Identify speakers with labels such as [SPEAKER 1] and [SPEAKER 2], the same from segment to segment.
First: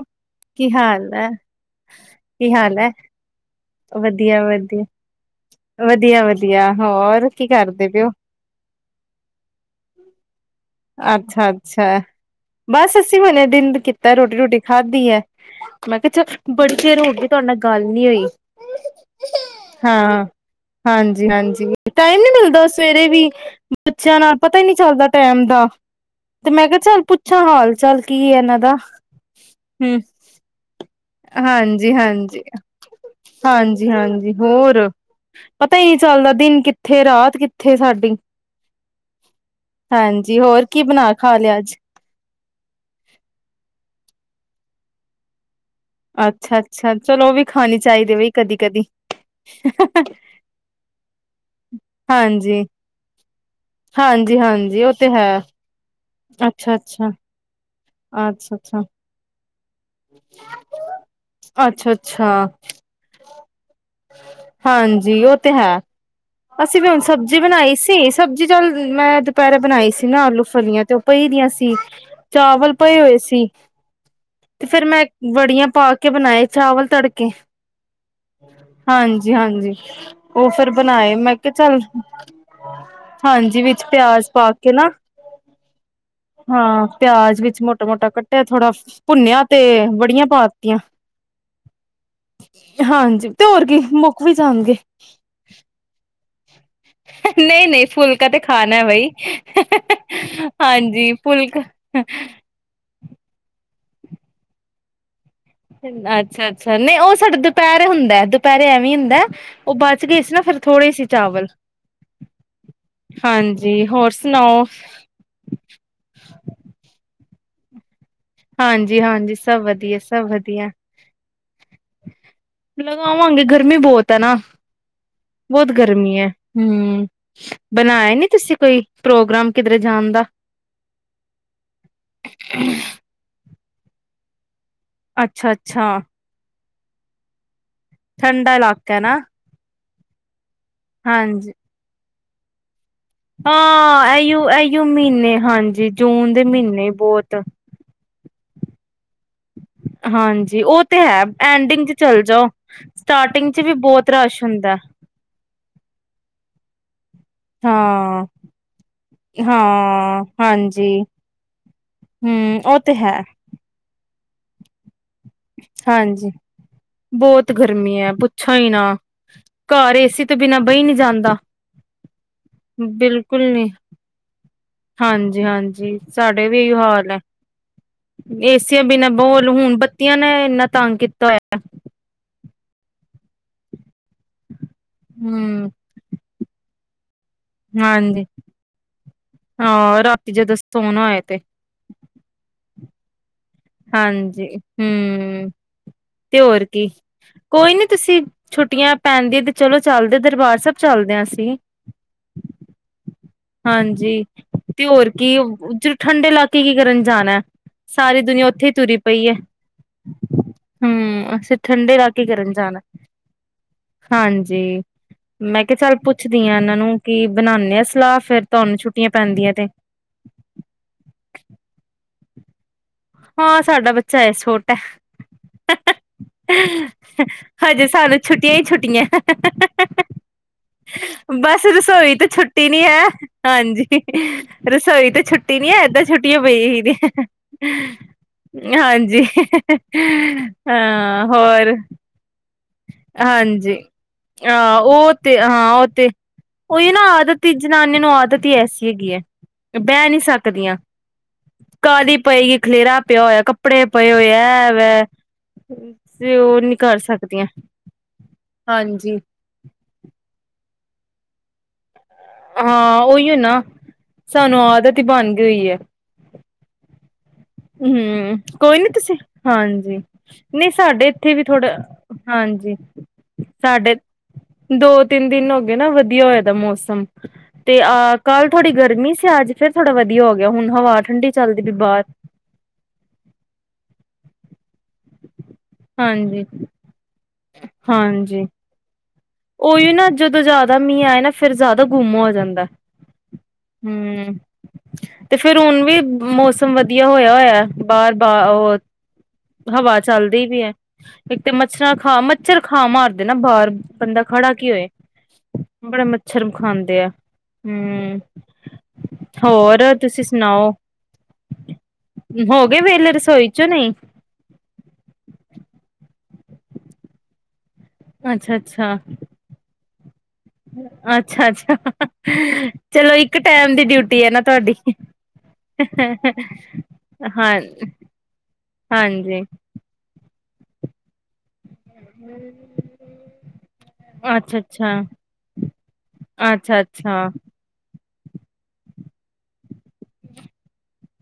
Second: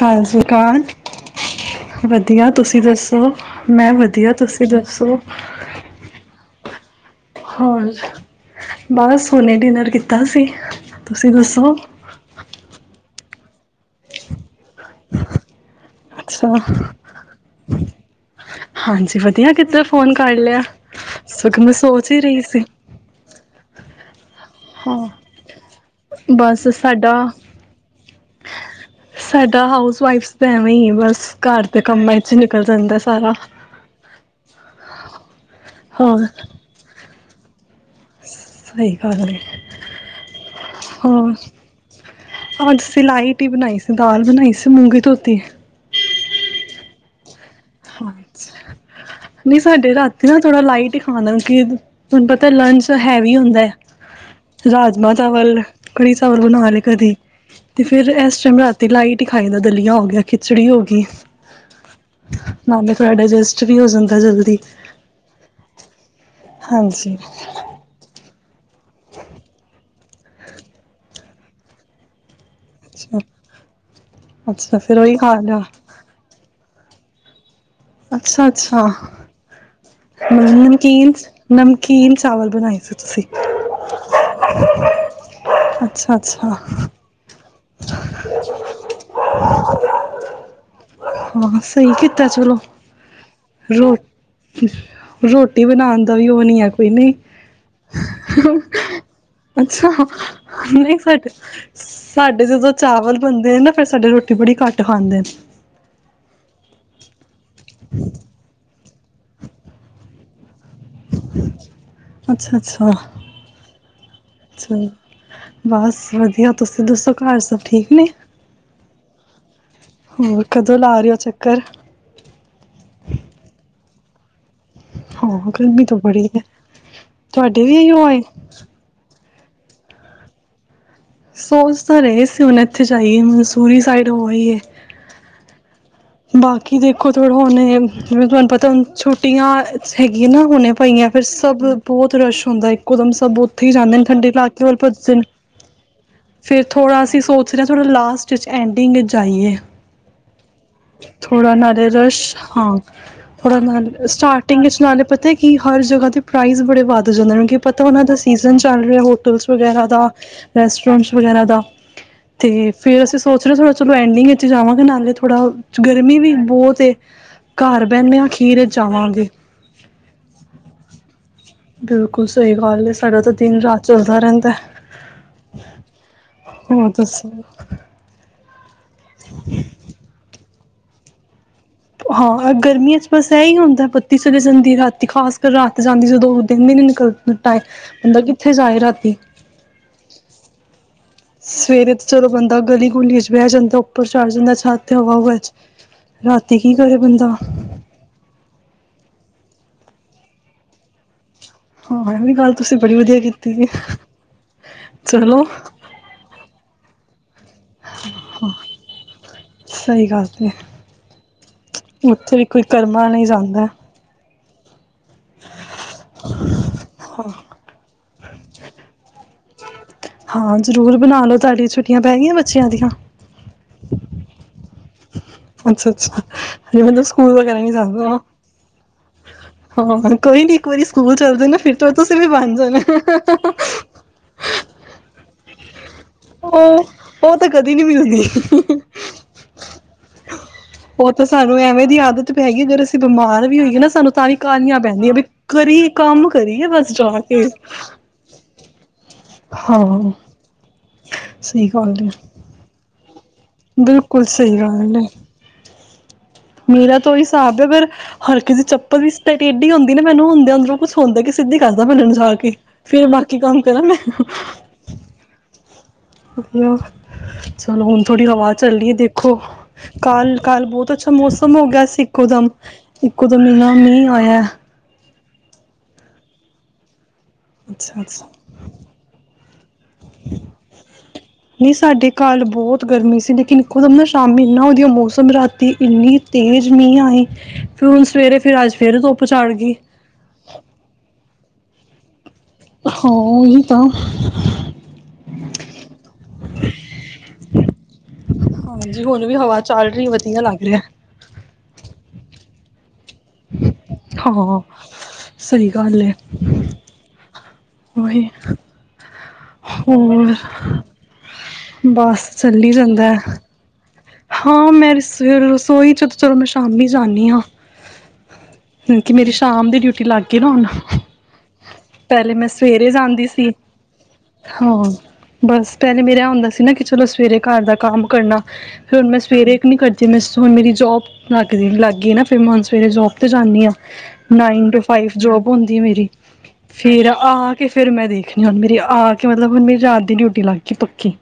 [SPEAKER 1] ਕਾਲ ਸ਼੍ਰੀ
[SPEAKER 2] ਕੀ
[SPEAKER 1] ਅਕਾਲ
[SPEAKER 2] ਹਾਲ ਹੈ
[SPEAKER 1] ਵਧੀਆ
[SPEAKER 2] ਕੀ ਹਾਲ
[SPEAKER 1] ਤੁਸੀਂ
[SPEAKER 2] ਹੈ
[SPEAKER 1] ਦੱਸੋ, ਮੈਂ ਵਧੀਆ ਤੁਸੀਂ ਦੱਸੋ।
[SPEAKER 2] ਵਧੀਆ ਵਧੀਆ ਹੋਰ ਕੀ ਕਰਦੇ
[SPEAKER 1] ਹੋਰ
[SPEAKER 2] ਪਓ
[SPEAKER 1] ਬਸ ਹੁਣੇ ਡਿਨਰ ਕੀਤਾ ਸੀ ਤੁਸੀਂ
[SPEAKER 2] ਅੱਛਾ
[SPEAKER 1] ਦੱਸੋ
[SPEAKER 2] ਅੱਛਾ ਬੱਸ ਮਨੇ ਦਿਨ ਕੀਤਾ ਰੋਟੀ ਰੋਟੀ ਖਾਧਦੀ ਹੈ ਮੈਂ ਕਿਹਾ ਚਲ
[SPEAKER 1] ਅੱਛਾ
[SPEAKER 2] ਬੜੀ ਚਿਰ ਹੋਗੀ ਤੁਹਾਡੇ ਨਾਲ ਗੱਲ ਨੀ ਹੋਈ
[SPEAKER 1] ਹਾਂਜੀ ਵਧੀਆ ਕਿੱਦਾਂ ਫੋਨ
[SPEAKER 2] ਹਾਂ
[SPEAKER 1] ਕਰ ਲਿਆ
[SPEAKER 2] ਹਾਂਜੀ
[SPEAKER 1] ਸਗੋਂ ਮੈਂ
[SPEAKER 2] ਹਾਂਜੀ
[SPEAKER 1] ਸੋਚ ਹੀ
[SPEAKER 2] ਟਾਈਮ ਨੀ
[SPEAKER 1] ਰਹੀ ਸੀ
[SPEAKER 2] ਮਿਲਦਾ ਸਵੇਰੇ ਵੀ ਬੱਚਿਆਂ ਨਾਲ ਪਤਾ ਹੀ ਨਹੀਂ
[SPEAKER 1] ਹਾਂ
[SPEAKER 2] ਚੱਲਦਾ ਟਾਈਮ ਦਾ ਤੇ ਮੈਂ
[SPEAKER 1] ਬਸ
[SPEAKER 2] ਕਿਹਾ ਚੱਲ
[SPEAKER 1] ਸਾਡਾ
[SPEAKER 2] ਪੁੱਛਾਂ ਹਾਲ ਚਾਲ ਕੀ ਹੈ ਇਹਨਾਂ ਦਾ
[SPEAKER 1] ਸਾਡਾ
[SPEAKER 2] ਹਮ
[SPEAKER 1] ਹਾਊਸ ਵਾਈਫ ਤਾਂ ਐਵੇਂ ਹੀ ਹੈ ਬਸ ਘਰ ਦੇ
[SPEAKER 2] ਹਾਂਜੀ
[SPEAKER 1] ਕੰਮਾਂ 'ਚ
[SPEAKER 2] ਹਾਂਜੀ
[SPEAKER 1] ਨਿਕਲ ਜਾਂਦਾ ਸਾਰਾ
[SPEAKER 2] ਹਾਂਜੀ ਹਾਂਜੀ ਹੋਰ ਪਤਾ ਹੀ ਨਹੀਂ
[SPEAKER 1] ਹੋਰ
[SPEAKER 2] ਚੱਲਦਾ ਦਿਨ ਕਿੱਥੇ ਰਾਤ ਕੀਤੀ ਥੇ ਸਾਡੀ
[SPEAKER 1] ਸਹੀ ਗੱਲ ਹੈ
[SPEAKER 2] ਹਾਂਜੀ ਹੋਰ ਕੀ ਬਣਾ
[SPEAKER 1] ਹੋਰ
[SPEAKER 2] ਖਾ ਲਿਆ ਅੱਜ
[SPEAKER 1] ਅੱਜ ਸਲਾਈਟੀ ਬਣਾਈ ਸੀ ਦਾਲ ਬਣਾਈ ਸੀ ਮੂੰਗੀ ਧੋਤੀ
[SPEAKER 2] ਅੱਛਾ ਅੱਛਾ ਚਲੋ ਉਹ ਵੀ ਖਾਣੀ ਚਾਹੀਦੀ ਬਈ
[SPEAKER 1] ਅਛਾ
[SPEAKER 2] ਕਦੀ-ਕਦੀ
[SPEAKER 1] ਨਹੀਂ ਸਾਡੇ ਰਾਤੀ ਨਾ ਥੋੜਾ ਲਾਈਟ ਹੀ ਖਾਣਾ ਕਿ ਤੁਹਾਨੂੰ ਪਤਾ
[SPEAKER 2] ਹਾਂਜੀ।
[SPEAKER 1] ਲੰਚ ਹੈਵੀ ਹੁੰਦਾ ਹੈ
[SPEAKER 2] ਹਾਂਜੀ-ਹਾਂਜੀ ਉਹ ਤੇ
[SPEAKER 1] ਰਾਜਮਾਂ
[SPEAKER 2] ਹੈ
[SPEAKER 1] ਚਾਵਲ ਕੜੀ ਚਵਲ ਬਣਾਏ
[SPEAKER 2] ਅੱਛਾ-ਅੱਛਾ,
[SPEAKER 1] ਕਦੀ ਤੇ ਫਿਰ ਇਸ ਟਾਈਮ ਰਾਤੀ ਲਾਈਟ ਖਾਈਦਾ ਦਲੀਆ ਹੋ ਗਿਆ, ਖਿਚੜੀ ਹੋ ਗਈ।
[SPEAKER 2] ਅੱਛਾ ਅੱਛਾ
[SPEAKER 1] ਨਾਲੇ ੋ੍ਹਾ ਡਾਇਜਸਟ ਵੀ ਹੋ ਜਾਂਦਾ ਜਲਦੀ
[SPEAKER 2] ਹਾਂਜੀ ਉਹ ਤੇ ਹੈ ਅਸੀਂ ਵੀ ਹੁਣ
[SPEAKER 1] ਹਾਂਜੀ।
[SPEAKER 2] ਸਬਜ਼ੀ ਬਣਾਈ ਸੀ ਸਬਜ਼ੀ ਚੱਲ ਮੈਂ ਦੁਪਹਿਰੇ ਬਣਾਈ ਸੀ ਨਾ ਆਲੂ ਫਲੀਆਂ ਤੇ ਉਹ ਪਹੀ ਦੀਆਂ ਸੀ ਚਾਵਲ ਪਏ ਹੋਏ
[SPEAKER 1] ਅੱਛਾ
[SPEAKER 2] ਸੀ ਤੇ
[SPEAKER 1] ਅੱਛਾ
[SPEAKER 2] ਫਿਰ ਮੈਂ
[SPEAKER 1] ਉਹੀ ਖਾ ਲਿਆ
[SPEAKER 2] ਵੜੀਆਂ ਪਾ ਕੇ ਬਣਾਏ ਚਾਵਲ ਤੜਕੇ
[SPEAKER 1] ਅੱਛਾ-ਅੱਛਾ
[SPEAKER 2] ਹਾਂਜੀ ਹਾਂਜੀ ਉਹ ਫਿਰ
[SPEAKER 1] ਨਮਕੀਨ
[SPEAKER 2] ਬਣਾਏ ਮੈਂ ਕਿਹਾ ਚੱਲ
[SPEAKER 1] ਨਮਕੀਨ ਚਾਵਲ ਬਣਾਏ ਸੀ ਤੁਸੀਂ
[SPEAKER 2] ਹਾਂਜੀ ਵਿੱਚ ਪਿਆਜ ਪਾ ਕੇ ਨਾ
[SPEAKER 1] ਅੱਛਾ ਅੱਛਾ
[SPEAKER 2] ਮੋਟਾ ਮੋਟਾ ਕੱਟਿਆ ਥੋੜਾ ਭੁੰਨਿਆ ਤੇ ਬੜੀਆਂ ਪਾ ਦਿੱਤੀਆਂ।
[SPEAKER 1] ਹਾਂ ਸਹੀ ਕੀਤਾ ਚਲੋ,
[SPEAKER 2] ਹਾਂਜੀ ਤੇ ਹੋਰ ਕੀ
[SPEAKER 1] ਰੋ
[SPEAKER 2] ਮੁੱਕ ਵੀ ਜਾਣਗੇ।
[SPEAKER 1] ਰੋਟੀ ਬਣਾਉਣ ਦਾ, ਨੀ ਉਹ ਨਹੀਂ ਹੈ। ਕੋਈ ਨਹੀਂ,
[SPEAKER 2] ਨਹੀਂ-ਨਹੀਂ ਫੁਲਕਾ ਤੇ ਖਾਣਾ ਬਈ
[SPEAKER 1] ਅੱਛਾ, ਨਹੀਂ
[SPEAKER 2] ਹਾਂਜੀ
[SPEAKER 1] ਸਾਡੇ
[SPEAKER 2] ਫੁਲਕਾ
[SPEAKER 1] ਸਾਡੇ ਜਦੋਂ ਚਾਵਲ ਬੰਦੇ ਨਾ ਫਿਰ ਸਾਡੇ ਰੋਟੀ ਬੜੀ ਘੱਟ ਖਾਂਦੇ ਨੇ
[SPEAKER 2] ਅੱਛਾ-ਅੱਛਾ, ਨਹੀਂ ਉਹ ਸਾਡਾ ਦੁਪਹਿਰ ਹੁੰਦਾ ਦੁਪਹਿਰੇ ਐ ਨੀ ਹੁੰਦਾ, ਉਹ ਬਚ ਗਏ ਸੀ ਨਾ ਫਿਰ, ਥੋੜੇ ਸੀ ਚਾਵਲ,
[SPEAKER 1] ਅੱਛਾ ਅੱਛਾ
[SPEAKER 2] ਹਾਂਜੀ ਹੋਰ ਸੁਣਾਓ।
[SPEAKER 1] ਚਲੋ ਬਸ ਵਧੀਆ ਤੁਸੀਂ ਦੱਸੋ ਘਰ ਸਭ ਠੀਕ ਨੇ?
[SPEAKER 2] ਹਾਂਜੀ-ਹਾਂਜੀ, ਸਭ ਵਧੀਆ ਸਭ
[SPEAKER 1] ਹੋਰ
[SPEAKER 2] ਵਧੀਆ,
[SPEAKER 1] ਕਦੋਂ ਲਾ ਰਹੇ ਹੋ ਚੱਕਰ
[SPEAKER 2] ਮਤਲਬ ਆਵਾਂਗੇ ਗਰਮੀ ਬਹੁਤ ਤੇ ਨਾ,
[SPEAKER 1] ਹਾਂ
[SPEAKER 2] ਬਹੁਤ
[SPEAKER 1] ਤਾਂ
[SPEAKER 2] ਗਰਮੀ
[SPEAKER 1] ਬੜੀ
[SPEAKER 2] ਹੈ, ਹੂੰ
[SPEAKER 1] ਤੁਹਾਡੇ ਵੀ ਇਹੀਓ
[SPEAKER 2] ਬਣਾਇਆ
[SPEAKER 1] ਹੋਏ
[SPEAKER 2] ਨੀ ਤੁਸੀਂ ਕੋਈ ਪ੍ਰੋਗਰਾਮ ਕਿੱਧਰੇ ਜਾਣ ਦਾ,
[SPEAKER 1] ਸੋਚ ਤਾਂ ਰਹੇ ਸੀ ਹੁਣ ਇੱਥੇ ਜਾਈਏ ਮੈਨੂੰ ਦੂਰੀ ਸਾਈਡ ਹੋ ਆ ਹੀ
[SPEAKER 2] ਅੱਛਾ-ਅੱਛਾ।
[SPEAKER 1] ਬਾਕੀ ਦੇਖੋ ਥੋੜਾ ਹੁਣ ਇਹ ਮੈਂ ਤੁਹਾਨੂੰ
[SPEAKER 2] ਠੰਡਾ
[SPEAKER 1] ਪਤਾ ਹੁਣ
[SPEAKER 2] ਇਲਾਕਾ ਹੈ ਨਾ
[SPEAKER 1] ਛੁੱਟੀਆਂ ਹੈਗੀ ਨਾ। ਹੋਣੇ ਪਈਆਂ ਫਿਰ
[SPEAKER 2] ਹਾਂਜੀ
[SPEAKER 1] ਸਭ ਬਹੁਤ ਰਸ਼ ਹੁੰਦਾ ਇੱਕ ਕੁਦਮ ਸਬ ਉੱਥੇ ਹੀ ਜਾਂਦੇ ਨੇ
[SPEAKER 2] ਹਾਂ
[SPEAKER 1] ਠੰਡੇ
[SPEAKER 2] ਐਈਓ
[SPEAKER 1] ਇਲਾਕੇ ਵੱਲ
[SPEAKER 2] ਐਈਓ
[SPEAKER 1] ਭੱਜਦੇ
[SPEAKER 2] ਮਹੀਨੇ ਹਾਂਜੀ ਜੂਨ ਦੇ
[SPEAKER 1] ਫੇਰ
[SPEAKER 2] ਮਹੀਨੇ
[SPEAKER 1] ਥੋੜਾ ਅਸੀਂ
[SPEAKER 2] ਬਹੁਤ
[SPEAKER 1] ਸੋਚ ਦੇ ਹਾਂ ਥੋੜਾ ਲਾਸਟ [unintelligible] ਐਂਡਿੰਗ,
[SPEAKER 2] ਹਾਂਜੀ ਉਹ ਤੇ ਹੈ
[SPEAKER 1] ਥੋੜਾ
[SPEAKER 2] ਐਂਡਿੰਗ
[SPEAKER 1] ਨਾਲੇ
[SPEAKER 2] ਚ
[SPEAKER 1] ਰਸ਼
[SPEAKER 2] ਚੱਲ ਜਾਓ
[SPEAKER 1] ਹਾਂ
[SPEAKER 2] ਸਟਾਰਟਿੰਗ
[SPEAKER 1] ਥੋੜਾ
[SPEAKER 2] ਚ ਵੀ
[SPEAKER 1] ਨਾਲ
[SPEAKER 2] ਬਹੁਤ ਰਸ਼
[SPEAKER 1] ਸਟਾਰਟਿੰਗ
[SPEAKER 2] ਹੁੰਦਾ
[SPEAKER 1] ਵਿਚ ਨਾਲੇ ਪਤਾ ਕਿ ਹਰ ਜਗ੍ਹਾ ਦੇ ਪ੍ਰਾਈਜ਼ ਬੜੇ ਬਾ ਜਾਂ ਪਤਾ ਉਹਨਾਂ ਦਾ
[SPEAKER 2] ਹਾਂ
[SPEAKER 1] ਸੀਜਨ ਚੱਲ ਰਿਹਾ ਹੋਟਲ ਵਗੈਰਾ ਦਾ
[SPEAKER 2] ਹਾਂ ਹਾਂਜੀ
[SPEAKER 1] ਰੈਸਟੋਰੈਂਟਸ ਵਗੈਰਾ ਦਾ,
[SPEAKER 2] ਹਮ
[SPEAKER 1] ਤੇ
[SPEAKER 2] ਉਹ
[SPEAKER 1] ਫੇਰ
[SPEAKER 2] ਹੈ
[SPEAKER 1] ਅਸੀਂ ਸੋਚ ਰਹੇ ਥੋੜਾ ਚਲੋ ਐਂਡਿੰਗ ਚ ਜਾਵਾਂਗਾ ਨਾਲ ਥੋੜਾ
[SPEAKER 2] ਹਾਂਜੀ, ਬਹੁਤ
[SPEAKER 1] ਘਰ
[SPEAKER 2] ਗਰਮੀ ਹੈ
[SPEAKER 1] ਬਹਿੰਦੇ ਹਾਂ
[SPEAKER 2] ਪੁੱਛਾ
[SPEAKER 1] ਅਖੀਰ
[SPEAKER 2] ਹੀ
[SPEAKER 1] 'ਚ
[SPEAKER 2] ਨਾ,
[SPEAKER 1] ਜਾਵਾਂਗੇ
[SPEAKER 2] ਘਰ ਏਸੀ ਤੋਂ ਬਿਨਾਂ ਬਹੀ ਨਹੀਂ ਜਾਂਦਾ,
[SPEAKER 1] ਬਿਲਕੁਲ ਸਹੀ ਗੱਲ ਹੈ ਸਾਡਾ ਤਾਂ
[SPEAKER 2] ਬਿਲਕੁਲ
[SPEAKER 1] ਦਿਨ
[SPEAKER 2] ਨੀ
[SPEAKER 1] ਰਾਤ ਚੱਲਦਾ ਰਹਿੰਦਾ
[SPEAKER 2] ਹਾਂਜੀ ਹਾਂਜੀ ਸਾਡੇ ਵੀ ਇਹੀ
[SPEAKER 1] ਹੋਰ
[SPEAKER 2] ਹਾਲ ਹੈ
[SPEAKER 1] ਦੱਸੋ
[SPEAKER 2] ਏਸੀ ਤੇ ਬਿਨਾਂ ਬੋਲ ਹੁਣ ਬ ਉਹ ਨੇ ਇੰਨਾ ਤੰਗ ਕੀਤਾ ਹੋਇਆ।
[SPEAKER 1] ਗਰਮੀਆਂ ਚ ਬਸ ਇਹ ਹੀ ਹੁੰਦਾ ਪੱਤੀ ਸ ਨੀ ਰਾਤੀ ਖਾਸ ਕਰ
[SPEAKER 2] ਹਮ
[SPEAKER 1] ਰਾਤ ਜਾਂਦੀ ਜਦੋ ਦੋ ਦਿਨ ਮਹੀਨੇ [unintelligible]
[SPEAKER 2] ਹਾਂਜੀ
[SPEAKER 1] ਬੰਦਾ ਕਿੱਥੇ ਜਾਏ ਰਾਤੀ
[SPEAKER 2] ਹਾਂ, ਰਾਤੀ ਜਦੋਂ ਸੋਣਾ ਹੋਏ ਤੇ
[SPEAKER 1] ਸਵੇਰੇ ਤੇ ਚਲੋ ਬੰਦਾ ਗਲੀ [unintelligible] ਬਹਿ ਜਾਂਦਾ ਉੱਪਰ ਚੜ
[SPEAKER 2] ਹਾਂਜੀ,
[SPEAKER 1] ਜਾਂਦਾ ਛਾ ਤੇ ਹਵਾ ਉਹ
[SPEAKER 2] ਹੂੰ
[SPEAKER 1] ਚ
[SPEAKER 2] ਤੇ
[SPEAKER 1] ਰਾਤੀ
[SPEAKER 2] ਹੋਰ ਕੀ
[SPEAKER 1] ਕਰੇ ਬੰਦਾ
[SPEAKER 2] ਕੋਈ ਨੀ ਤੁਸੀਂ ਛੁੱਟੀਆਂ ਪੈਦੀਆ ਤੇ ਚਲੋ ਚੱਲਦੇ ਦਰਬਾਰ ਸਾਹਿਬ ਚੱਲਦੇ ਹਾਂ ਅਸੀਂ
[SPEAKER 1] ਹਾਂ ਗੱਲ ਤੁਸੀਂ ਬੜੀ ਵਧੀਆ ਕੀਤੀ। ਹੈ
[SPEAKER 2] ਹਾਂਜੀ, ਤੇ ਹੋਰ ਕੀ
[SPEAKER 1] ਚਲੋ
[SPEAKER 2] ਠੰਡੇ ਇਲਾਕੇ ਕੀ ਕਰਨ ਜਾਣਾ ਸਾਰੀ ਦੁਨੀਆਂ ਉੱਥੇ ਹੀ ਤੁਰੀ ਪਈ ਹੈ,
[SPEAKER 1] ਸਹੀ ਗੱਲ ਹੈ
[SPEAKER 2] ਹੂੰ ਅਸੀਂ ਠੰਡੇ ਇਲਾਕੇ
[SPEAKER 1] ਉੱਥੇ ਵੀ
[SPEAKER 2] ਕਰਨ ਕੀ
[SPEAKER 1] ਕੋਈ
[SPEAKER 2] ਜਾਣਾ
[SPEAKER 1] ਕਰਮਾਂ ਨਹੀਂ ਜਾਂਦਾ
[SPEAKER 2] ਹਾਂਜੀ। ਜੀ। ਮੈਂ ਕਿਹਾ ਚੱਲ ਪੁੱਛਦੀ ਹਾਂ ਇਹਨਾਂ ਨੂੰ ਕਿ ਬਣਾਨੇ ਆ ਸਲਾਹ ਫੇਰ ਤੁਹਾਨੂੰ ਛੁੱਟੀਆ ਪੈਂਦੀਆਂ। ਤੇ
[SPEAKER 1] ਹਾਂ ਜ਼ਰੂਰ ਬਣਾਲੋ ਤੁਹਾਡੀਆਂ ਛੁੱਟੀਆਂ ਪੈ ਗਈਆਂ ਬੱਚਿਆਂ ਦੀਆਂ।
[SPEAKER 2] ਹਾਂ ਸਾਡਾ ਬੱਚਾ [unintelligible]
[SPEAKER 1] ਅੱਛਾ-ਅੱਛਾ ਹਲੇ ਮਤਲਬ ਸਕੂਲ ਵਗੈਰਾ ਨੀ
[SPEAKER 2] ਹਜੇ
[SPEAKER 1] ਜਾਂਦੇ।
[SPEAKER 2] ਸਾਨੂੰ ਛੁੱਟੀਆਂ ਹੀ ਛੁੱਟੀਆਂ
[SPEAKER 1] ਹਾਂ ਕੋਈ ਚੱਲ ਜਾਣਾ
[SPEAKER 2] ਬਸ
[SPEAKER 1] ਫਿਰ ਤਾਂ
[SPEAKER 2] ਰਸੋਈ
[SPEAKER 1] ਤੁਸੀਂ
[SPEAKER 2] ਤੇ
[SPEAKER 1] ਵੀ ਬਣ
[SPEAKER 2] ਛੁੱਟੀ
[SPEAKER 1] ਜਾਣਾ
[SPEAKER 2] ਨੀ ਹੈ, ਹਾਂਜੀ ਰਸੋਈ ਤੇ ਛੁੱਟੀ ਨੀ ਹੈ, ਏਦਾਂ ਛੁੱਟੀਆਂ
[SPEAKER 1] ਉਹ
[SPEAKER 2] ਪਈਆਂ।
[SPEAKER 1] ਉਹ ਤਾਂ ਕਦੀ ਨੀ ਮਿਲਦੀ
[SPEAKER 2] ਹਾਂਜੀ
[SPEAKER 1] ਉਹ ਤਾਂ
[SPEAKER 2] ਹਾਂ
[SPEAKER 1] ਸਾਨੂੰ
[SPEAKER 2] ਹੋਰ
[SPEAKER 1] ਐਵੇਂ ਦੀ ਆਦਤ ਪੈ ਗਈ ਅਗਰ ਅਸੀਂ ਬਿਮਾਰ ਵੀ ਹੋਏ ਨਾ ਸਾਨੂੰ ਤਾਂ ਵੀ ਕਾਹਲੀਆਂ
[SPEAKER 2] ਆਹ ਉਹ
[SPEAKER 1] ਪੈਂਦੀਆਂ ਵੀ
[SPEAKER 2] ਤੇ ਹਾਂ ਉਹ
[SPEAKER 1] ਕਰੀਏ
[SPEAKER 2] ਤੇ
[SPEAKER 1] ਕੰਮ ਕਰੀਏ
[SPEAKER 2] ਉਹੀ
[SPEAKER 1] ਬਸ
[SPEAKER 2] ਨਾ
[SPEAKER 1] ਜਾ ਕੇ
[SPEAKER 2] ਆਦਤ ਜਨਾਨੀਆਂ ਨੂੰ ਆਦਤ ਹੀ ਐਸੀ ਹੈਗੀ ਹੈ, ਬਹਿ
[SPEAKER 1] ਹਾਂ
[SPEAKER 2] ਨੀ ਸਕਦੀਆਂ।
[SPEAKER 1] ਸਹੀ ਗੱਲ ਹੈ
[SPEAKER 2] ਕਾਹਲੀ ਪਏਗੀ ਖਲੇਰਾ ਪਿਆ ਹੋਇਆ ਕੱਪੜੇ ਪਏ
[SPEAKER 1] ਬਿਲਕੁਲ
[SPEAKER 2] ਹੋਏ
[SPEAKER 1] ਸਹੀ
[SPEAKER 2] ਐ
[SPEAKER 1] ਗੱਲ
[SPEAKER 2] ਵੈ
[SPEAKER 1] ਹੈ
[SPEAKER 2] ਠੀਕ। ਉਹ ਨੀ ਕਰ ਸਕਦੀਆਂ।
[SPEAKER 1] ਫਿਰ ਹਲਕੀ ਜੀ ਚੱਪਲ
[SPEAKER 2] ਹਾਂਜੀ
[SPEAKER 1] ਟੇਡੀ ਹੁੰਦੀ ਨਾ ਮੈਨੂੰ ਹੁੰਦਾ ਅੰਦਰੋਂ ਕੁਛ ਹੁੰਦਾ ਕਿ ਸਿੱਧੀ ਕਰਦਾ ਪਹਿਲਾ ਐਨੂੰ
[SPEAKER 2] ਹਾਂ ਉਹੀਓ ਨਾ ਸਾਨੂੰ ਆਦਤ ਈ ਬਣ ਗਈ ਐ।
[SPEAKER 1] ਹੋ, ਚਲੋ, ਹੁਣ ਥੋੜੀ
[SPEAKER 2] ਹਮ
[SPEAKER 1] ਹਵਾ ਚੱਲ
[SPEAKER 2] ਕੋਈ
[SPEAKER 1] ਰਹੀ
[SPEAKER 2] ਨੀ
[SPEAKER 1] ਹੈ
[SPEAKER 2] ਤੁਸੀਂ
[SPEAKER 1] ਦੇਖੋ
[SPEAKER 2] ਹਾਂਜੀ
[SPEAKER 1] ਕੱਲ ਕੱਲ
[SPEAKER 2] ਨਹੀਂ
[SPEAKER 1] ਬਹੁਤ
[SPEAKER 2] ਸਾਡੇ
[SPEAKER 1] ਅੱਛਾ
[SPEAKER 2] ਇੱਥੇ ਵੀ
[SPEAKER 1] ਮੌਸਮ ਹੋ
[SPEAKER 2] ਥੋੜਾ
[SPEAKER 1] ਗਿਆ ਸੀ, ਇੱਕੋ ਦਮ
[SPEAKER 2] ਹਾਂਜੀ
[SPEAKER 1] ਇਕੋ ਦਮ ਇਨਾ
[SPEAKER 2] ਸਾਡੇ
[SPEAKER 1] ਮੀਂਹ ਆਇਆ।
[SPEAKER 2] ਦੋ ਤਿੰਨ ਦਿਨ ਹੋ ਗਏ ਨਾ ਵਧੀਆ ਹੋਏ ਦਾ ਮੌਸਮ, ਤੇ
[SPEAKER 1] ਅੱਛਾ
[SPEAKER 2] ਆਹ
[SPEAKER 1] ਅੱਛਾ
[SPEAKER 2] ਕੱਲ੍ਹ ਥੋੜੀ ਗਰਮੀ ਸੀ, ਅੱਜ ਫਿਰ ਥੋੜ੍ਹਾ ਵਧੀਆ ਹੋ ਗਿਆ ਹੁਣ ਹਵਾ ਠੰਡੀ ਚਲਦੀ ਵੀ
[SPEAKER 1] ਨਹੀਂ
[SPEAKER 2] ਬਾਹਰ
[SPEAKER 1] ਸਾਡੇ ਕੱਲ ਬਹੁਤ ਗਰਮੀ ਸੀ, ਲੇਕਿਨ ਇੱਕੋਦਮ ਨਾ ਸ਼ਾਮ ਇੰਨਾ ਵਧੀਆ ਮੌਸਮ ਰਾਤੀ ਇੰਨੀ
[SPEAKER 2] ਹਾਂਜੀ
[SPEAKER 1] ਤੇਜ਼ ਮੀਂਹ ਆਈ ਫਿਰ ਹੁਣ ਸਵੇਰੇ
[SPEAKER 2] ਹਾਂਜੀ
[SPEAKER 1] ਫੇਰ ਅੱਜ ਫੇਰ ਤੋਂ
[SPEAKER 2] ਉਹੀ ਨਾ ਜਦੋਂ ਜ਼ਿਆਦਾ ਮੀਂਹ ਆਏ ਨਾ, ਫੇਰ ਜ਼ਿਆਦਾ ਗੁੰਮ ਹੋ ਜਾਂਦਾ।
[SPEAKER 1] ਹਾਂ ਉਹੀ ਤਾਂ
[SPEAKER 2] ਹੂੰ, ਤੇ ਫੇਰ ਹੁਣ ਵੀ, ਮੌਸਮ ਵਧੀਆ ਹੋਇਆ ਹੋਇਆ। ਬਾਰ, ਬ
[SPEAKER 1] ਹਾਂਜੀ ਹੁਣ ਵੀ
[SPEAKER 2] ਉਹ
[SPEAKER 1] ਚੱਲ
[SPEAKER 2] ਹਵਾ
[SPEAKER 1] ਰਹੀ ਵਧੀਆ
[SPEAKER 2] ਚੱਲਦੀ ਵੀ
[SPEAKER 1] ਲੱਗ
[SPEAKER 2] ਹੈ
[SPEAKER 1] ਰਿਹਾ
[SPEAKER 2] ਇੱਕ ਤੇ ਮੱਛਰਾਂ ਖਾ ਮੱਛਰ ਖਾ ਮਾਰਦੇ ਨਾ ਬਾਹਰ ਬੰਦਾ ਖੜਾ
[SPEAKER 1] ਹਾਂ
[SPEAKER 2] ਕੀ ਹੋਏ
[SPEAKER 1] ਸਹੀ ਗੱਲ
[SPEAKER 2] ਬੜੇ
[SPEAKER 1] ਹੈ
[SPEAKER 2] ਮੱਛਰ ਖਾਂਦੇ ਆ ਹਮ
[SPEAKER 1] ਉਹੀ
[SPEAKER 2] ਹੋਰ ਤੁਸੀਂ ਸੁਣਾਓ
[SPEAKER 1] ਬਸ
[SPEAKER 2] ਹੋ
[SPEAKER 1] ਚਲੀ
[SPEAKER 2] ਗਏ ਵੇਲੇ
[SPEAKER 1] ਜਾਂਦਾ ਹੈ
[SPEAKER 2] ਰਸੋਈ ਚੋਂ ਨਹੀਂ
[SPEAKER 1] ਹਾਂ ਮੈਂ ਫਿਰ ਰਸੋਈ ਚ ਚਲੋ ਮੈਂ ਸ਼ਾਮੀ ਜਾਂਦੀ ਹਾਂ
[SPEAKER 2] ਅੱਛਾ ਅੱਛਾ
[SPEAKER 1] ਕ ਮੇਰੀ ਸ਼ਾਮ ਦੀ ਡਿਊਟੀ ਕਿ ਲੱਗ ਗਈ ਨਾ ਹੁਣ
[SPEAKER 2] ਅੱਛਾ ਅੱਛਾ
[SPEAKER 1] ਪਹਿਲੇ ਮੈਂ ਸਵੇਰੇ
[SPEAKER 2] ਚਲੋ
[SPEAKER 1] ਜਾਂਦੀ
[SPEAKER 2] ਇੱਕ
[SPEAKER 1] ਸੀ
[SPEAKER 2] ਟਾਈਮ ਦੀ ਡਿਊਟੀ ਹੈ ਨਾ ਤੁਹਾਡੀ
[SPEAKER 1] ਹਾਂ ਬਸ ਪਹਿਲੇ ਮੇਰਾ ਆਉਂਦਾ ਸੀ ਨਾ ਕਿ ਚਲੋ ਸਵੇਰੇ
[SPEAKER 2] ਹਾਂ
[SPEAKER 1] ਘਰ ਦਾ ਕੰਮ ਕਰਨਾ ਫਿਰ ਹੁਣ ਮੈਂ
[SPEAKER 2] ਹਾਂਜੀ
[SPEAKER 1] ਸਵੇਰੇ ਇੱਕ ਨਹੀਂੀ ਕਰਦੀ ਮੈਂ ਹੁਣ ਮੇਰੀ ਜੋਬ ਨਾ ਇੱਕ ਦਿਨ ਲਾਗੀਈ ਨਾ ਫਿਰ ਮੈਂਹੂਣ ਸਵੇਰੇ ਜੋਬ ਤੇ ਜਾਂਦੀ ਆਾਂ
[SPEAKER 2] ਅੱਛਾ
[SPEAKER 1] ਨਾਈਨ ਟੂ
[SPEAKER 2] ਅੱਛਾ
[SPEAKER 1] ਫਾਈਵ ਜੋਬ ਹੁੰਦੀ ਮੇਰੀ
[SPEAKER 2] ਅੱਛਾ
[SPEAKER 1] ਫੇਿਰ
[SPEAKER 2] ਅੱਛਾ
[SPEAKER 1] ਆ ਕੇ ਫੇਿਰ ਮੈਂ ਦੇਖ ਹੁ ਮੇਰੀ ਆ ਕੇ ਮਤਲਬ ਹੁਣ ਮੇਰੀ ਰਾਤ ਦੀ ਡਿਊਟੀ ਲੱਗ ਗਈ ਪਕਕੀ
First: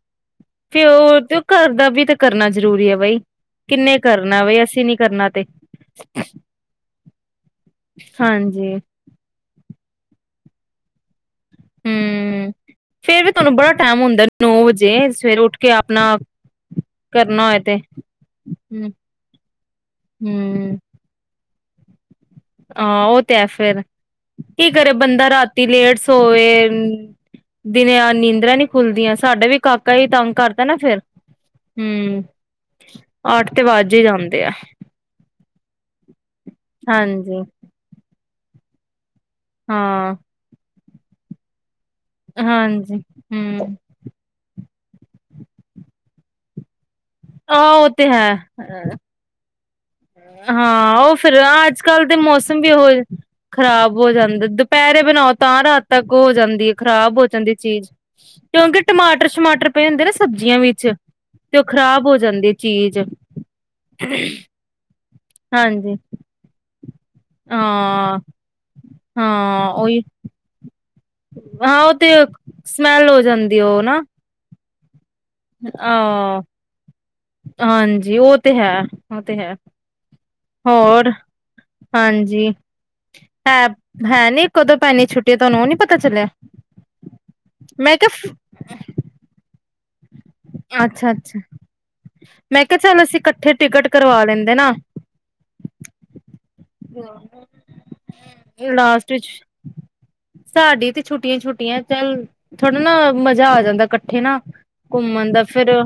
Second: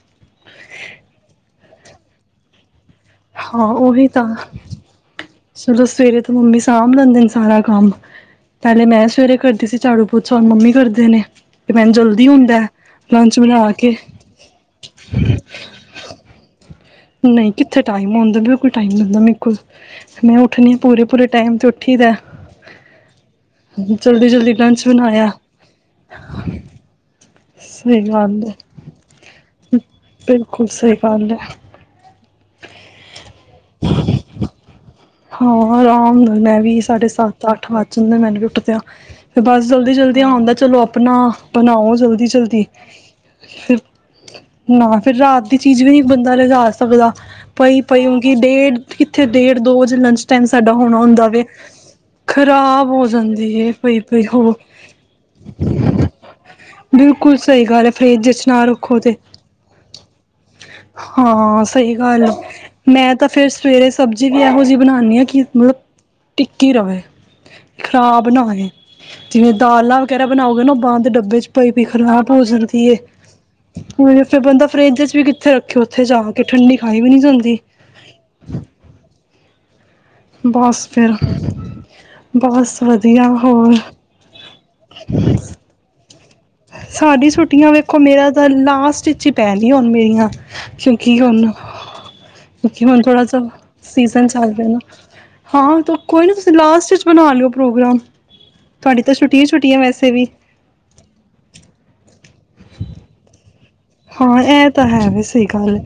[SPEAKER 2] ਫ ਉਹ ਤੇ ਘਰ ਦਾ ਵੀ ਤੇ ਕਰਨਾ ਜਰੂਰੀ ਹੈ ਬਾਈ
[SPEAKER 1] ਹਾਂ
[SPEAKER 2] ਕਿੰਨੇ
[SPEAKER 1] ਉਹੀ ਤਾਂ
[SPEAKER 2] ਕਰਨਾ ਬਈ ਅਸੀਂ ਨੀ ਕਰਨਾ ਤੇ
[SPEAKER 1] ਚਲੋ ਸਵੇਰੇ ਤੋਂ ਮੰਮੀ ਸਾਂਭ ਲੈਂਦੇ ਨੇ ਸਾਰਾ ਕੰਮ
[SPEAKER 2] ਹਾਂਜੀ
[SPEAKER 1] ਪਹਿਲੇ ਮੈਂ ਸਵੇਰੇ ਕਰਦੀ ਸੀ ਝਾੜੂ ਪੋਚਾ ਹੁਨ ਮੰਮੀ ਕਰਦੇ ਨੇ ਤੇ ਮੈਨੂੰ ਜਲਦੀ
[SPEAKER 2] ਹਮ
[SPEAKER 1] ਹੁੰਦਾ
[SPEAKER 2] ਫੇਰ ਵੀ
[SPEAKER 1] ਲੰਚ
[SPEAKER 2] ਤੁਹਾਨੂੰ
[SPEAKER 1] ਬਣਾ
[SPEAKER 2] ਬੜਾ
[SPEAKER 1] ਕੇ
[SPEAKER 2] ਟਾਈਮ ਹੁੰਦਾ ਨੌ ਵਜੇ ਸਵੇਰ ਉੱਠ ਕੇ ਆਪਣਾ ਕਰਨਾ ਹੋਏ ਤੇ
[SPEAKER 1] ਜ ਟਾਈਮੁੰ ਵੀ ਉਹ ਕੋਈ ਟਾਈਮ
[SPEAKER 2] ਹੂੰ
[SPEAKER 1] ਲੁੰਦਾ ਮਰੇ ਕੋਲ ਮ ਉੱਠਣੀ ਹ
[SPEAKER 2] ਹੂੰ
[SPEAKER 1] ਪੂਰੇ ਪੂਰੇ ਟਾਈਮ ਤੇ ਉੱਠ ਉਠੀਦਾ ਹੈ
[SPEAKER 2] ਹਾਂ ਉਹ ਤੇ ਹੈ ਫੇਿਰ
[SPEAKER 1] ਜਲਦੀ
[SPEAKER 2] ਕੀ
[SPEAKER 1] ਲੰਚ
[SPEAKER 2] ਕਰੇ ਬੰਦਾ
[SPEAKER 1] ਬਣਾਇਆ
[SPEAKER 2] ਰਾਤੀ ਲੇਟ ਸੋਵੇ ਦਿਨ
[SPEAKER 1] ਸਹੀ ਗੱਲ
[SPEAKER 2] ਨੀਂਦਰਾਾਂ ਨੀ
[SPEAKER 1] ਹੈ
[SPEAKER 2] ਖੁੱਲਦੀਆਂ ਸਾਡਾ ਵੀ ਕਾਕਾ ਹੀ ਤੰਗ ਕਰਦਾ
[SPEAKER 1] ਬਿਲਕੁਲ
[SPEAKER 2] ਨਾ
[SPEAKER 1] ਸਹੀ
[SPEAKER 2] ਫੇਿਰ
[SPEAKER 1] ਗੱਲ ਹੈ
[SPEAKER 2] ਹਮ ਅੱਠ ਤੇ ਵਜ਼ ਹੀ ਜਾਂਦੇ ਆ
[SPEAKER 1] ਹਾਂ ਆਰਾਮ ਨਾਲ ਮੈਂ ਵੀ ਸਾਡੇ
[SPEAKER 2] ਹਾਂਜੀ
[SPEAKER 1] ਸੱਤ ਅੱਠ ਵਜ ਜਾਂਦੇ ਮੈਨੂੰਦਾ ਮੈਨੂੰਵੀ [unintelligible] ਬਸ ਜਲਦੀ
[SPEAKER 2] ਹਾਂ
[SPEAKER 1] ਜਲਦੀ ਹੁੰਦਾ ਚਲੋ ਆਪ ਆਪਣਾ ਬਣਾਓ ਜਲਦੀ ਜਲਦੀ
[SPEAKER 2] ਹਾਂਜੀ ਹੂੰ
[SPEAKER 1] ਫਿਰ ਨਾ। ਫਿਰ ਰਾਤ ਦੀ ਚੀਜ਼ ਵੀ ਬੰਦਾ ਲਿਜਾ ਸਕਦਾ।
[SPEAKER 2] ਆਹ
[SPEAKER 1] ਪਈ
[SPEAKER 2] ਉਹ
[SPEAKER 1] ਪਈ
[SPEAKER 2] ਤੇ ਹੈ
[SPEAKER 1] [unintelligible] ਫੇਰ ਦੋ ਵਜੇ। ਲੰਚ ਟਾਈਮ ਸਾਡਾ
[SPEAKER 2] ਹਾਂ
[SPEAKER 1] ਹੋਣਾ
[SPEAKER 2] ਉਹ
[SPEAKER 1] ਹੁੰਦਾ
[SPEAKER 2] ਫਿਰ
[SPEAKER 1] ਵੇ
[SPEAKER 2] ਅੱਜ ਕੱਲ ਦੇ ਮੌਸਮ ਵੀ
[SPEAKER 1] ਖ਼ਰਾਬ
[SPEAKER 2] ਉਹ
[SPEAKER 1] ਹੋ ਜਾਂਦੀ ਹੈ
[SPEAKER 2] ਖ਼ਰਾਬ
[SPEAKER 1] ਪਈ
[SPEAKER 2] ਹੋ
[SPEAKER 1] ਪਈ
[SPEAKER 2] ਜਾਂਦਾ ਦੁਪਹਿਰੇ ਬਣਾਓ ਤਾਂ ਰਾਤ ਤੱਕ ਹੋ ਜਾਂਦੀ ਹੈ ਖ਼ਰਾਬ ਹੋ
[SPEAKER 1] ਬਿਲਕੁਲ
[SPEAKER 2] ਜਾਂਦੀ
[SPEAKER 1] ਸਹੀ ਗੱਲ
[SPEAKER 2] ਚੀਜ਼
[SPEAKER 1] ਹੈ ਫਰਿੱਜ ਚ ਨਾ
[SPEAKER 2] ਕਿਉਂਕਿ
[SPEAKER 1] ਰੱਖੋ ਤੇ
[SPEAKER 2] ਟਮਾਟਰ ਸ਼ਮਾਟਰ ਪਏ ਹੁੰਦੇ ਨਾ ਸਬਜ਼ੀਆਂ ਵਿੱਚ ਤੇ
[SPEAKER 1] ਹਾਂ
[SPEAKER 2] ਉਹ
[SPEAKER 1] ਸਹੀ
[SPEAKER 2] ਖਰਾਬ ਹੋ
[SPEAKER 1] ਗੱਲ
[SPEAKER 2] ਜਾਂਦੀ ਚੀਜ਼।
[SPEAKER 1] ਬਣਾਉਂਦੀ ਹਾਂ ਕਿ ਮਤਲਬ
[SPEAKER 2] ਹਾਂਜੀ
[SPEAKER 1] ਟਿੱਕੀ। [unintelligible]
[SPEAKER 2] ਹਾਂ
[SPEAKER 1] ਖਰਾਬ ਨਾ ਹੋਏ ਜਿਵੇਂ
[SPEAKER 2] ਹਾਂ
[SPEAKER 1] ਦਾਲਾਂ
[SPEAKER 2] ਉਹੀ
[SPEAKER 1] ਵਗੈਰਾ ਬਣਾਉਗੇ ਨਾ ਉਹ ਬੰਦ। ਡੱਬੇ ਚ ਪਈ
[SPEAKER 2] ਹਾਂ
[SPEAKER 1] ਪਈ
[SPEAKER 2] ਉਹ ਤੇ
[SPEAKER 1] ਖਰਾਬ ਹੋ ਜਾਂਦੀ
[SPEAKER 2] ਸਮੈਲ ਹੋ ਜਾਂਦੀ ਉਹ ਨਾ
[SPEAKER 1] ਨਹੀਂ ਫੇਰ ਬੰਦਾ। ਫਰਿੱਜ ਚ। ਵੀ ਕਿੱਥੇ ਰੱਖੇ ਉੱਥੇ ਜਾ
[SPEAKER 2] ਆਹ
[SPEAKER 1] ਕੇ ਠੰਡੀ ਖਾਈ ਵੀ ਨਹੀਂ ਜਾਂਦੀ
[SPEAKER 2] ਹਾਂਜੀ ਉਹ ਤੇ ਹੈ ਉਹ ਤੇ ਹੈ।
[SPEAKER 1] ਬਸ
[SPEAKER 2] ਹੋਰ
[SPEAKER 1] ਫਿਰ
[SPEAKER 2] ਹਾਂਜੀ
[SPEAKER 1] ਬਸ ਵਧੀਆ
[SPEAKER 2] ਹੈ
[SPEAKER 1] ਹੋਰ
[SPEAKER 2] ਹੈ ਨੀ ਕਦੋਂ ਪੈਣੀ ਛੁੱਟੀਆ ਤੁਹਾਨੂੰ ਉਹ ਨੀ ਪਤਾ ਚੱਲਿਆ।
[SPEAKER 1] ਸਾਡੀ ਛੁੱਟੀਆਂ
[SPEAKER 2] ਮੈਂ
[SPEAKER 1] ਵੇਖੋ ਮੇਰਾ
[SPEAKER 2] ਕਿਹਾ
[SPEAKER 1] ਤਾਂ ਲਾਸਟ ਵਿੱਚ ਹੀ ਪੈਣ। ਦੀ ਹੁਣ ਮੇਰੀਆਂ
[SPEAKER 2] ਅੱਛਾ
[SPEAKER 1] ਕਿਉਂਕਿ
[SPEAKER 2] ਅੱਛਾ
[SPEAKER 1] ਹੁਣ
[SPEAKER 2] ਮੈਂ ਕਿਹਾ
[SPEAKER 1] ਕਿਉਕਿ ਹੁਣ
[SPEAKER 2] ਚੱਲ ਅਸੀਂ
[SPEAKER 1] ਥੋੜਾ ਜੇਹਾ
[SPEAKER 2] ਇਕੱਠੇ ਟਿਕਟ ਕਰਵਾ
[SPEAKER 1] ਸੀਜਨ ਚੱਲ
[SPEAKER 2] ਲੈਂਦੇ ਨਾ
[SPEAKER 1] ਰਿਹਾ ਹਾਂ ਕੋਈ ਨਾ ਤੁਸੀਂ ਲਾਸਟ ਚ ਬਣਾ ਲਿਓ ਪ੍ਰੋਗਰਾਮ ਤੁਹਾਡੀ
[SPEAKER 2] ਲਾਸਟ
[SPEAKER 1] ਤਾਂ
[SPEAKER 2] ਵਿੱਚ
[SPEAKER 1] ਛੁੱਟੀਆਂ ਛੁੱਟੀਆਂ ਹੈ ਵੈਸੇ ਵੀ।
[SPEAKER 2] ਸਾਡੀ ਤੇ ਛੁੱਟੀਆਂ ਛੁੱਟੀਆਂ ਚੱਲ ਥੋੜਾ ਨਾ ਮਜ਼ਾ ਆ ਜਾਂਦਾ। ਦਾ ਇਕੱਠੇ ਨਾ।
[SPEAKER 1] ਹਾਂ ਇਹ ਤਾਂ ਹੈ
[SPEAKER 2] ਘੁੰਮਣ
[SPEAKER 1] ਵੈਸੇ
[SPEAKER 2] ਦਾ
[SPEAKER 1] ਇਹ
[SPEAKER 2] ਫਿਰ
[SPEAKER 1] ਗੱਲ।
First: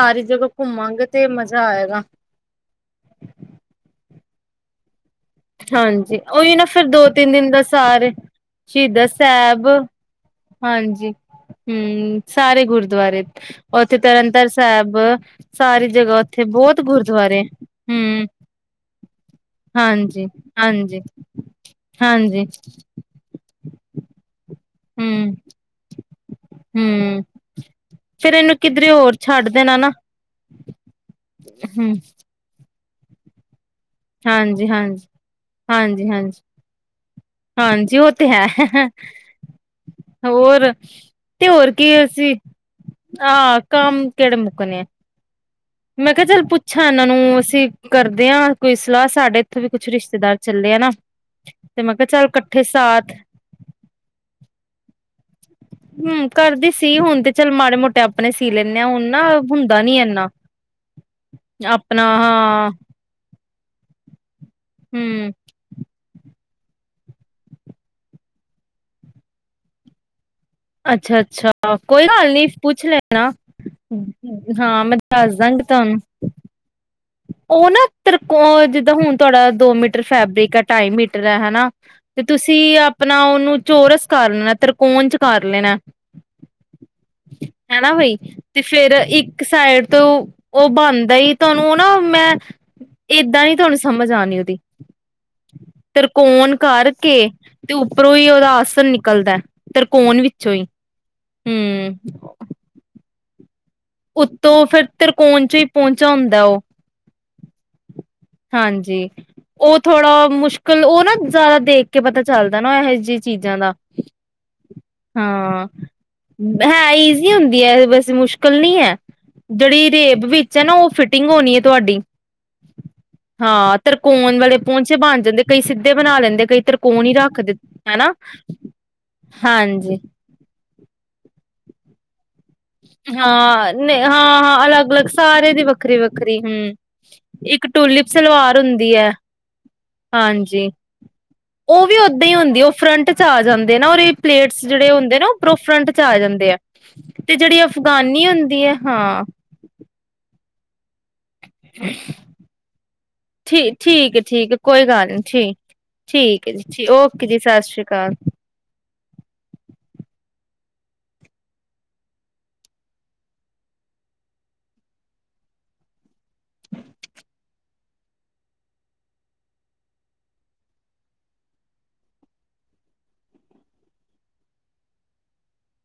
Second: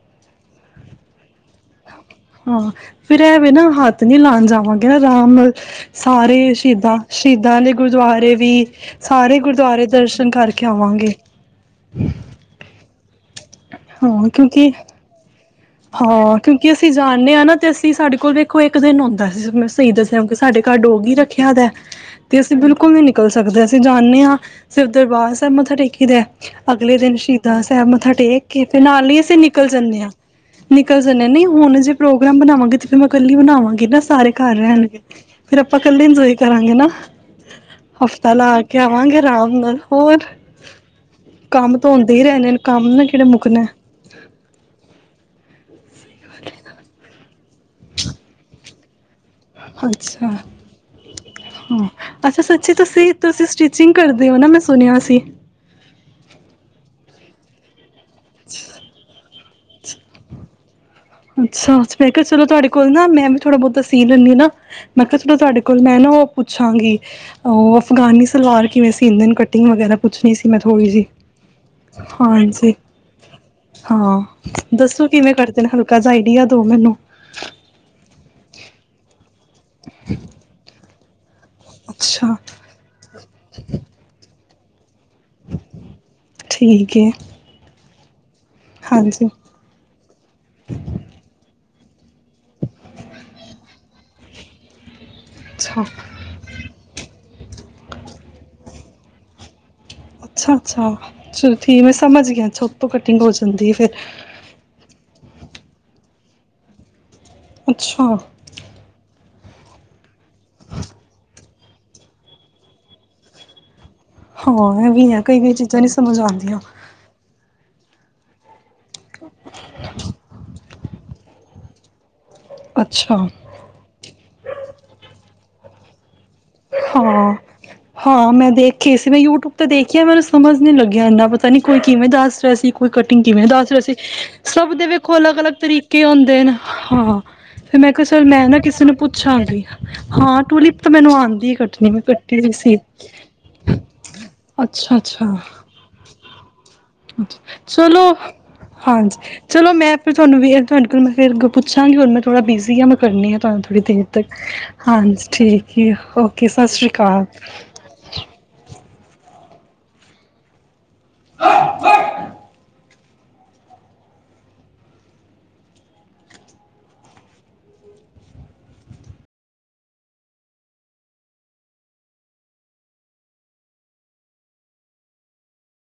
[SPEAKER 2] ਸਾਰੀ ਜਗ੍ਹਾ ਘੁੰਮਾਂਗੇ ਤੇ ਮਜ਼ਾ ਆਏਗਾ।
[SPEAKER 1] ਹਾਂ ਫੇਰ ਐਵੇਂ ਨਾ ਹੱਥ ਨੀ ਲਾਉਣ ਜਾਵਾਂਗੇ ਨਾ। ਰਾਮ
[SPEAKER 2] ਹਾਂਜੀ
[SPEAKER 1] ਸਾਰੇ
[SPEAKER 2] ਉਹੀ ਨਾ ਫਿਰ
[SPEAKER 1] ਸ਼ਹੀਦਾਂ
[SPEAKER 2] ਦੋ ਤਿੰਨ ਦਿਨ
[SPEAKER 1] ਸ਼ਹੀਦਾਂ
[SPEAKER 2] ਦਾ
[SPEAKER 1] ਦੇ
[SPEAKER 2] ਸਾਰੇ
[SPEAKER 1] ਗੁਰਦੁਆਰੇ ਵੀ
[SPEAKER 2] ਸ਼ਹੀਦਾ
[SPEAKER 1] ਸਾਰੇ
[SPEAKER 2] ਸਾਹਿਬ
[SPEAKER 1] ਗੁਰਦੁਆਰੇ ਦਰਸ਼ਨ ਕਰਕੇ
[SPEAKER 2] ਹਾਂਜੀ
[SPEAKER 1] ਆਵਾਂਗੇ।
[SPEAKER 2] ਹੂੰ, ਸਾਰੇ ਗੁਰਦੁਆਰੇ ਉੱਥੇ
[SPEAKER 1] ਹਾਂ
[SPEAKER 2] ਤਰਨ ਤਾਰਨ
[SPEAKER 1] ਕਿਉਂਕਿ
[SPEAKER 2] ਸਾਹਿਬ। ਸਾਰੀ ਜਗ੍ਹਾ
[SPEAKER 1] ਹਾਂ
[SPEAKER 2] ਉੱਥੇ
[SPEAKER 1] ਕਿਉਂਕਿ
[SPEAKER 2] ਬਹੁਤ
[SPEAKER 1] ਅਸੀਂ ਜਾਣੇ
[SPEAKER 2] ਗੁਰਦੁਆਰੇ
[SPEAKER 1] ਹਾਂ ਨਾ ਤੇ ਅਸੀਂ ਸਾਡੇ
[SPEAKER 2] ਹੂੰ,
[SPEAKER 1] ਕੋਲ ਵੇਖੋ ਇੱਕ ਦਿਨ ਹੁੰਦਾ ਸੀ ਸ਼ਹੀਦਾਂ
[SPEAKER 2] ਹਾਂਜੀ,
[SPEAKER 1] ਸਾਹਿਬ। ਸਾਡੇ ਘਰ
[SPEAKER 2] ਹਾਂਜੀ,
[SPEAKER 1] ਡੋਗੀ ਰੱਖਿਆ ਦਾ ਤੇ
[SPEAKER 2] ਹਾਂਜੀ,
[SPEAKER 1] ਅਸੀਂ ਬਿਲਕੁਲ ਨੀ ਨਿਕਲ ਸਕਦੇ ਅਸੀਂ ਜਾਂਣੇ ਹਾਂ। ਫਿਰ ਦਰਬਾਰ
[SPEAKER 2] ਹੂੰ,
[SPEAKER 1] ਸਾਹਿਬ ਮੱਥਾ ਟੇਕੀ ਦਾ ਅਗਲੇ ਦਿਨ
[SPEAKER 2] ਹੂੰ
[SPEAKER 1] ਸ਼ਹੀਦਾਂ ਸਾਹਿਬ ਮੱਥਾ
[SPEAKER 2] ਫੇਰ
[SPEAKER 1] ਟੇਕ
[SPEAKER 2] ਇਹਨੂੰ
[SPEAKER 1] ਕੇ ਫਿਰ
[SPEAKER 2] ਕਿਧਰੇ
[SPEAKER 1] ਨਾਲ
[SPEAKER 2] ਹੋਰ
[SPEAKER 1] ਹੀ ਅਸੀਂ
[SPEAKER 2] ਛੱਡ
[SPEAKER 1] ਨਿਕਲ
[SPEAKER 2] ਦੇਣਾ ਨਾ
[SPEAKER 1] ਜਾਣੇ ਹਾਂ। ਨਿਕਲ ਜਾਣ। ਹੁਣ ਜੇ
[SPEAKER 2] ਹੂੰ,
[SPEAKER 1] ਪ੍ਰੋਗਰਾਮ ਬਣਾਵਾਂਗੇ। ਤੇ ਮੈਂ ਕੱਲੀ ਬਣਾਵਾਂਗੀ। ਗੀ ਨਾ ਸਾਰੇ ਘਰ
[SPEAKER 2] ਹਾਂਜੀ,
[SPEAKER 1] ਰਹਿਣਗੇ
[SPEAKER 2] ਹਾਂਜੀ,
[SPEAKER 1] ਫੇਰ ਆਪਾਂ ਇਕੱਲੇ
[SPEAKER 2] ਹਾਂਜੀ,
[SPEAKER 1] ਇੰਜੋਏ
[SPEAKER 2] ਹਾਂਜੀ।
[SPEAKER 1] ਕਰਾਂਗੇ ਨਾ
[SPEAKER 2] ਹਾਂਜੀ, ਉਹ ਤੇ
[SPEAKER 1] ਹਫ਼ਤਾ
[SPEAKER 2] ਹੈ
[SPEAKER 1] ਲਾ ਕੇ ਆਵਾਂਗੇ ਆਰਾਮ ਨਾਲ ਹੋਰ
[SPEAKER 2] ਤੇ ਹੋਰ
[SPEAKER 1] ਕੰਮ ਤਾਂ
[SPEAKER 2] ਕੀ
[SPEAKER 1] ਹੁੰਦੇ ਹੀ
[SPEAKER 2] ਅਸੀਂ
[SPEAKER 1] ਰਹਿਣੇ ਕੰਮ ਨੇ ਕਿਹੜੇ
[SPEAKER 2] ਆਹ
[SPEAKER 1] ਮੁੱਕਨਾ।
[SPEAKER 2] ਕੰਮ ਕਿਹੜੇ ਮੁੱਕਣੇ ਆ। ਮੈਂ ਕਿਹਾ ਚੱਲ ਪੁੱਛਾਂ ਇਹਨਾਂ ਨੂੰ ਅਸੀਂ ਕਰਦੇ ਹਾਂ। ਕੋਈ ਸਲਾਹ ਸੀ।
[SPEAKER 1] ਅੱਛਾ,
[SPEAKER 2] ਤੇ
[SPEAKER 1] ਹਾਂ,
[SPEAKER 2] ਮੈਂ ਕਿਹਾ ਚੱਲ
[SPEAKER 1] ਅੱਛਾ।
[SPEAKER 2] ਇਕੱਠੇ
[SPEAKER 1] ਸੱਚੀ
[SPEAKER 2] ਸਾਥ
[SPEAKER 1] ਤੁਸੀਂ ਤੁਸੀਂ ਸਟਿਚਿੰਗ ਕਰਦੇ ਹੋ ਨਾ ਮੈਂ ਸੁਣਿਆ ਸੀ।
[SPEAKER 2] ਹੂੰ ਕਰਦੀ ਸੀ। ਹੁਣ ਤੇ ਚੱਲ ਮਾੜੇ ਮੋਟਾ ਕੱਪੜੇ ਸੀ ਲੈਂਨੇ ਹਾਂ ਹੁਣ ਨਾ ਹੁੰਦਾ ਨੀ ਇੰਨਾ।
[SPEAKER 1] ਅੱਛਾ, ਮੈਂ ਕਿਹਾ ਚਲੋ ਤੁਹਾਡੇ ਕੋਲ ਨਾ ਮੈਂ ਥੋੜਾ ਬਹੁਤਾ ਸੀ ਲੈਂਦੀ ਹਾਂ। ਮੈਂ ਕਿਹਾ
[SPEAKER 2] ਹੂੰ
[SPEAKER 1] ਚਲੋ ਤੁਹਾਡੇ ਕੋਲ ਮੈਂ ਨਾ ਉਹ ਪੁੱਛਾਂਗੀ ਉਹ ਅਫਗਾਨੀ ਸਲਵਾਰ ਕਿਵੇਂ ਸੀਦੇ ਨੇ ਕਟਿੰਗ ਵਗੈਰਾ ਪੁੱਛਣੀ ਸੀ। ਮੈਂ ਥੋੜ੍ਹੀ ਜਿਹੀ
[SPEAKER 2] ਅੱਛਾ, ਅੱਛਾ ਕੋਈ ਗੱਲ ਨੀ
[SPEAKER 1] ਹਾਂਜੀ
[SPEAKER 2] ਪੁੱਛ ਲੈਣਾ।
[SPEAKER 1] ਹਾਂ
[SPEAKER 2] ਹਾਂ, ਮੈਂ
[SPEAKER 1] ਦੱਸੋ ਕਿਵੇਂ
[SPEAKER 2] ਦੱਸ
[SPEAKER 1] ਕਰਦੇ
[SPEAKER 2] ਦਾਂਗੀ
[SPEAKER 1] ਨੇ ਹਲਕਾ
[SPEAKER 2] ਤੁਹਾਨੂੰ।
[SPEAKER 1] ਜਿਹਾ ਆਈਡੀਆ ਦੋ ਮੈਨੂੰ।
[SPEAKER 2] ਉਹ ਨਾ ਤਰਕੋ ਜਿੱਦਾਂ ਹੁਣ ਤੁਹਾਡਾ ਦੋ ਮੀਟਰ ਫੈਬਰਿਕ ਆ ਢਾਈ ਮੀਟਰ ਹਨਾ ਤੇ
[SPEAKER 1] ਅੱਛਾ
[SPEAKER 2] ਤੁਸੀਂ ਆਪਣਾ ਉਹਨੂੰ ਚੋਰਸ ਕਰਨਾ। ਕੌਣ ਚ ਕਰ ਲੈਣਾ।
[SPEAKER 1] ਠੀਕ ਹੈ
[SPEAKER 2] ਹੈਨਾ ਬਈ ਤੇ ਫਿਰ
[SPEAKER 1] ਹਾਂਜੀ
[SPEAKER 2] ਇੱਕ ਸਾਈਡ ਤੋਂ ਉਹ ਬਣਦਾ ਤੁਹਾਨੂੰ ਨਾ ਮੈਂ ਏਦਾਂ ਨੀ ਤੁਹਾਨੂੰ ਸਮਝ ਆਣੀ ਉਹਦੀ।
[SPEAKER 1] ਅੱਛਾ
[SPEAKER 2] ਤ੍ਰਕੋਣ ਕਰਕੇ ਤੇ ਉੱਪਰੋਂ ਹੀ ਉਹਦਾ ਆਸਣ ਨਿਕਲਦਾ। ਤਿਰਕੋਣ ਵਿੱਚੋਂ
[SPEAKER 1] ਅੱਛਾ,
[SPEAKER 2] ਹੀ
[SPEAKER 1] ਅੱਛਾ। ਚਲੌ ਠੀਕ ਮੈਂ
[SPEAKER 2] ਹੂੰ
[SPEAKER 1] ਸਮਝ ਗਿਆ ਛੱਤ ਤੋਂ ਹੋ ਜਾਂਦੀ ਹੈ। ਫਿਰ
[SPEAKER 2] ਉੱਤੋਂ ਫਿਰ ਕੌਣ ਚੋਂ ਹੀ ਪਹੁੰਚਾ ਹੁੰਦਾ ਉਹ।
[SPEAKER 1] ਅੱਛਾ।
[SPEAKER 2] ਹਾਂਜੀ ਉਹ ਥੋੜਾ ਮੁਸ਼ਕਿਲ। ਉਹ ਨਾ ਜ਼ਿਆਦਾ ਦੇਖ ਕੇ ਪਤਾ ਚੱਲਦਾ ਨਾ ਇਹੋ ਜਿਹੀ ਚੀਜ਼ਾਂ ਦਾ।
[SPEAKER 1] ਹਾਂ, ਇਹ ਵੀ ਹੈ। ਕਈ ਕਈ
[SPEAKER 2] ਹਾਂ
[SPEAKER 1] ਚੀਜ਼ਾਂ ਨਹੀਂ ਸਮਝ ਆਂਦੀਆਂ।
[SPEAKER 2] [unintelligible] ਬਸ ਮੁਸ਼ਕਿਲ ਨਹੀਂ ਹੈ। ਜਿਹੜੀ ਰੇਬ ਵਿੱਚ ਹੈ ਨਾ ਉਹ ਫਿਟਿੰਗ ਹੋਣੀ ਹੈ ਤੁਹਾਡੀ।
[SPEAKER 1] ਅੱਛਾ
[SPEAKER 2] ਹਾਂ, ਤ੍ਰਿਕੋਣ ਵਾਲੇ ਪਹੁੰਚੇ ਬਣ ਜਾਂਦੇ। ਕਈ ਸਿੱਧੇ ਬਣਾ ਲੈਂਦੇ। ਕਈ ਤਿਰਕੋਣ ਹੀ
[SPEAKER 1] ਹਾਂ,
[SPEAKER 2] ਰੱਖ ਦਿੰ ਹਨਾ
[SPEAKER 1] ਹਾਂ। ਮੈਂ ਦੇਖੀ ਸੀ ਮੈਂ ਯੂਟਿਊਬ ਤੇ
[SPEAKER 2] ਹਾਂਜੀ
[SPEAKER 1] ਦੇਖੀ ਮੈਨੂੰ ਸਮਝ ਨੀ ਲੱਗਿਆ ਇੰਨਾ ਪਤਾ ਨੀ ਕੋਈ ਕਿਵੇਂ ਦੱਸ ਰਿਹਾ ਸੀ। ਕੋਈ ਕਟਿੰਗ ਕਿਵੇਂ
[SPEAKER 2] ਹਾਂ
[SPEAKER 1] ਦੱਸ ਰਿਹਾ ਸੀ।
[SPEAKER 2] ਹਾਂ ਹਾਂ
[SPEAKER 1] ਸਭ ਦੇ
[SPEAKER 2] ਅਲੱਗ ਅਲੱਗ
[SPEAKER 1] ਵੇਖੋ
[SPEAKER 2] ਸਾਰੇ
[SPEAKER 1] ਅਲੱਗ-ਅਲੱਗ
[SPEAKER 2] ਦੀ ਵੱਖਰੀ
[SPEAKER 1] ਤਰੀਕੇ
[SPEAKER 2] ਵੱਖਰੀ
[SPEAKER 1] ਹੁੰਦੇ ਨੇ।
[SPEAKER 2] ਹੂੰ
[SPEAKER 1] ਹਾਂ,
[SPEAKER 2] ਇੱਕ
[SPEAKER 1] ਫਿਰ ਮੈਂ
[SPEAKER 2] ਟੂਲਿਪ
[SPEAKER 1] ਕਿਹਾ ਚ ਮੈਂ
[SPEAKER 2] ਸਲਵਾਰ
[SPEAKER 1] ਨਾ ਕਿਸੇ
[SPEAKER 2] ਹੁੰਦੀ
[SPEAKER 1] ਨੂੰ
[SPEAKER 2] ਹੈ
[SPEAKER 1] ਪੁੱਛਾਂਗੀ। ਹਾਂ,
[SPEAKER 2] ਹਾਂਜੀ
[SPEAKER 1] ਟੂਲਿਪ ਤਾਂ ਮੈਨੂੰ ਆਉਂਦੀ। ਹੀ
[SPEAKER 2] ਉਹ
[SPEAKER 1] ਕੱਟਣੀ
[SPEAKER 2] ਵੀ
[SPEAKER 1] ਮੈਂ
[SPEAKER 2] ਓਦਾਂ ਹੀ
[SPEAKER 1] ਕੱਟੀ ਵੀ
[SPEAKER 2] ਹੁੰਦੀ ਹੈ ਉਹ
[SPEAKER 1] ਸੀ
[SPEAKER 2] ਫਰੰਟ ਚ ਆ ਜਾਂਦੇ ਨਾ ਪਲੇਟਸ ਜਿਹੜੇ
[SPEAKER 1] ਅੱਛਾ
[SPEAKER 2] ਹੁੰਦੇ ਨਾ ਫਰੰਟ ਚ ਆ ਜਾਂਦੇ ਆ।
[SPEAKER 1] ਅੱਛਾ-ਅੱਛ।
[SPEAKER 2] ਤੇ ਜਿਹੜੀ
[SPEAKER 1] ਚਲੋ
[SPEAKER 2] ਅਫਗਾਨੀ ਹੁੰਦੀ ਹੈ
[SPEAKER 1] ਹਾਂਜੀ,
[SPEAKER 2] ਹਾਂ
[SPEAKER 1] ਚਲੋ ਮੈਂ ਆਪੇ ਤੁਹਾਨੂੰ ਨਾ [unintelligible] ਫਿਰ ਪੁੱਛਾਂਗੀ ਹੁਣ ਮੈਂ ਥੋੜ੍ਹਾ ਬਿਜ਼ੀ ਹਾਂ, ਮੈਂ ਕਰਨੀ ਆ ਤੁਹਾਨੂੰ
[SPEAKER 2] ਠੀ
[SPEAKER 1] ਥੋੜ੍ਹੀ ਦੇਰ
[SPEAKER 2] ਠੀਕ ਹੈ
[SPEAKER 1] ਤੱਕ
[SPEAKER 2] ਠੀਕ ਹੈ ਕੋਈ ਗੱਲ ਨੀ
[SPEAKER 1] ਹਾਂਜੀ, ਠੀਕ ਹੈ ਓਕੇ,
[SPEAKER 2] ਠੀਕ ਹੈ ਜੀ
[SPEAKER 1] ਸਤਿ ਸ਼੍ਰੀ
[SPEAKER 2] ਠੀਕ,
[SPEAKER 1] ਅਕਾਲ।
[SPEAKER 2] ਓਕੇ ਜੀ ਸਤਿ ਸ਼੍ਰੀ ਅਕਾਲ
[SPEAKER 1] [inaudible]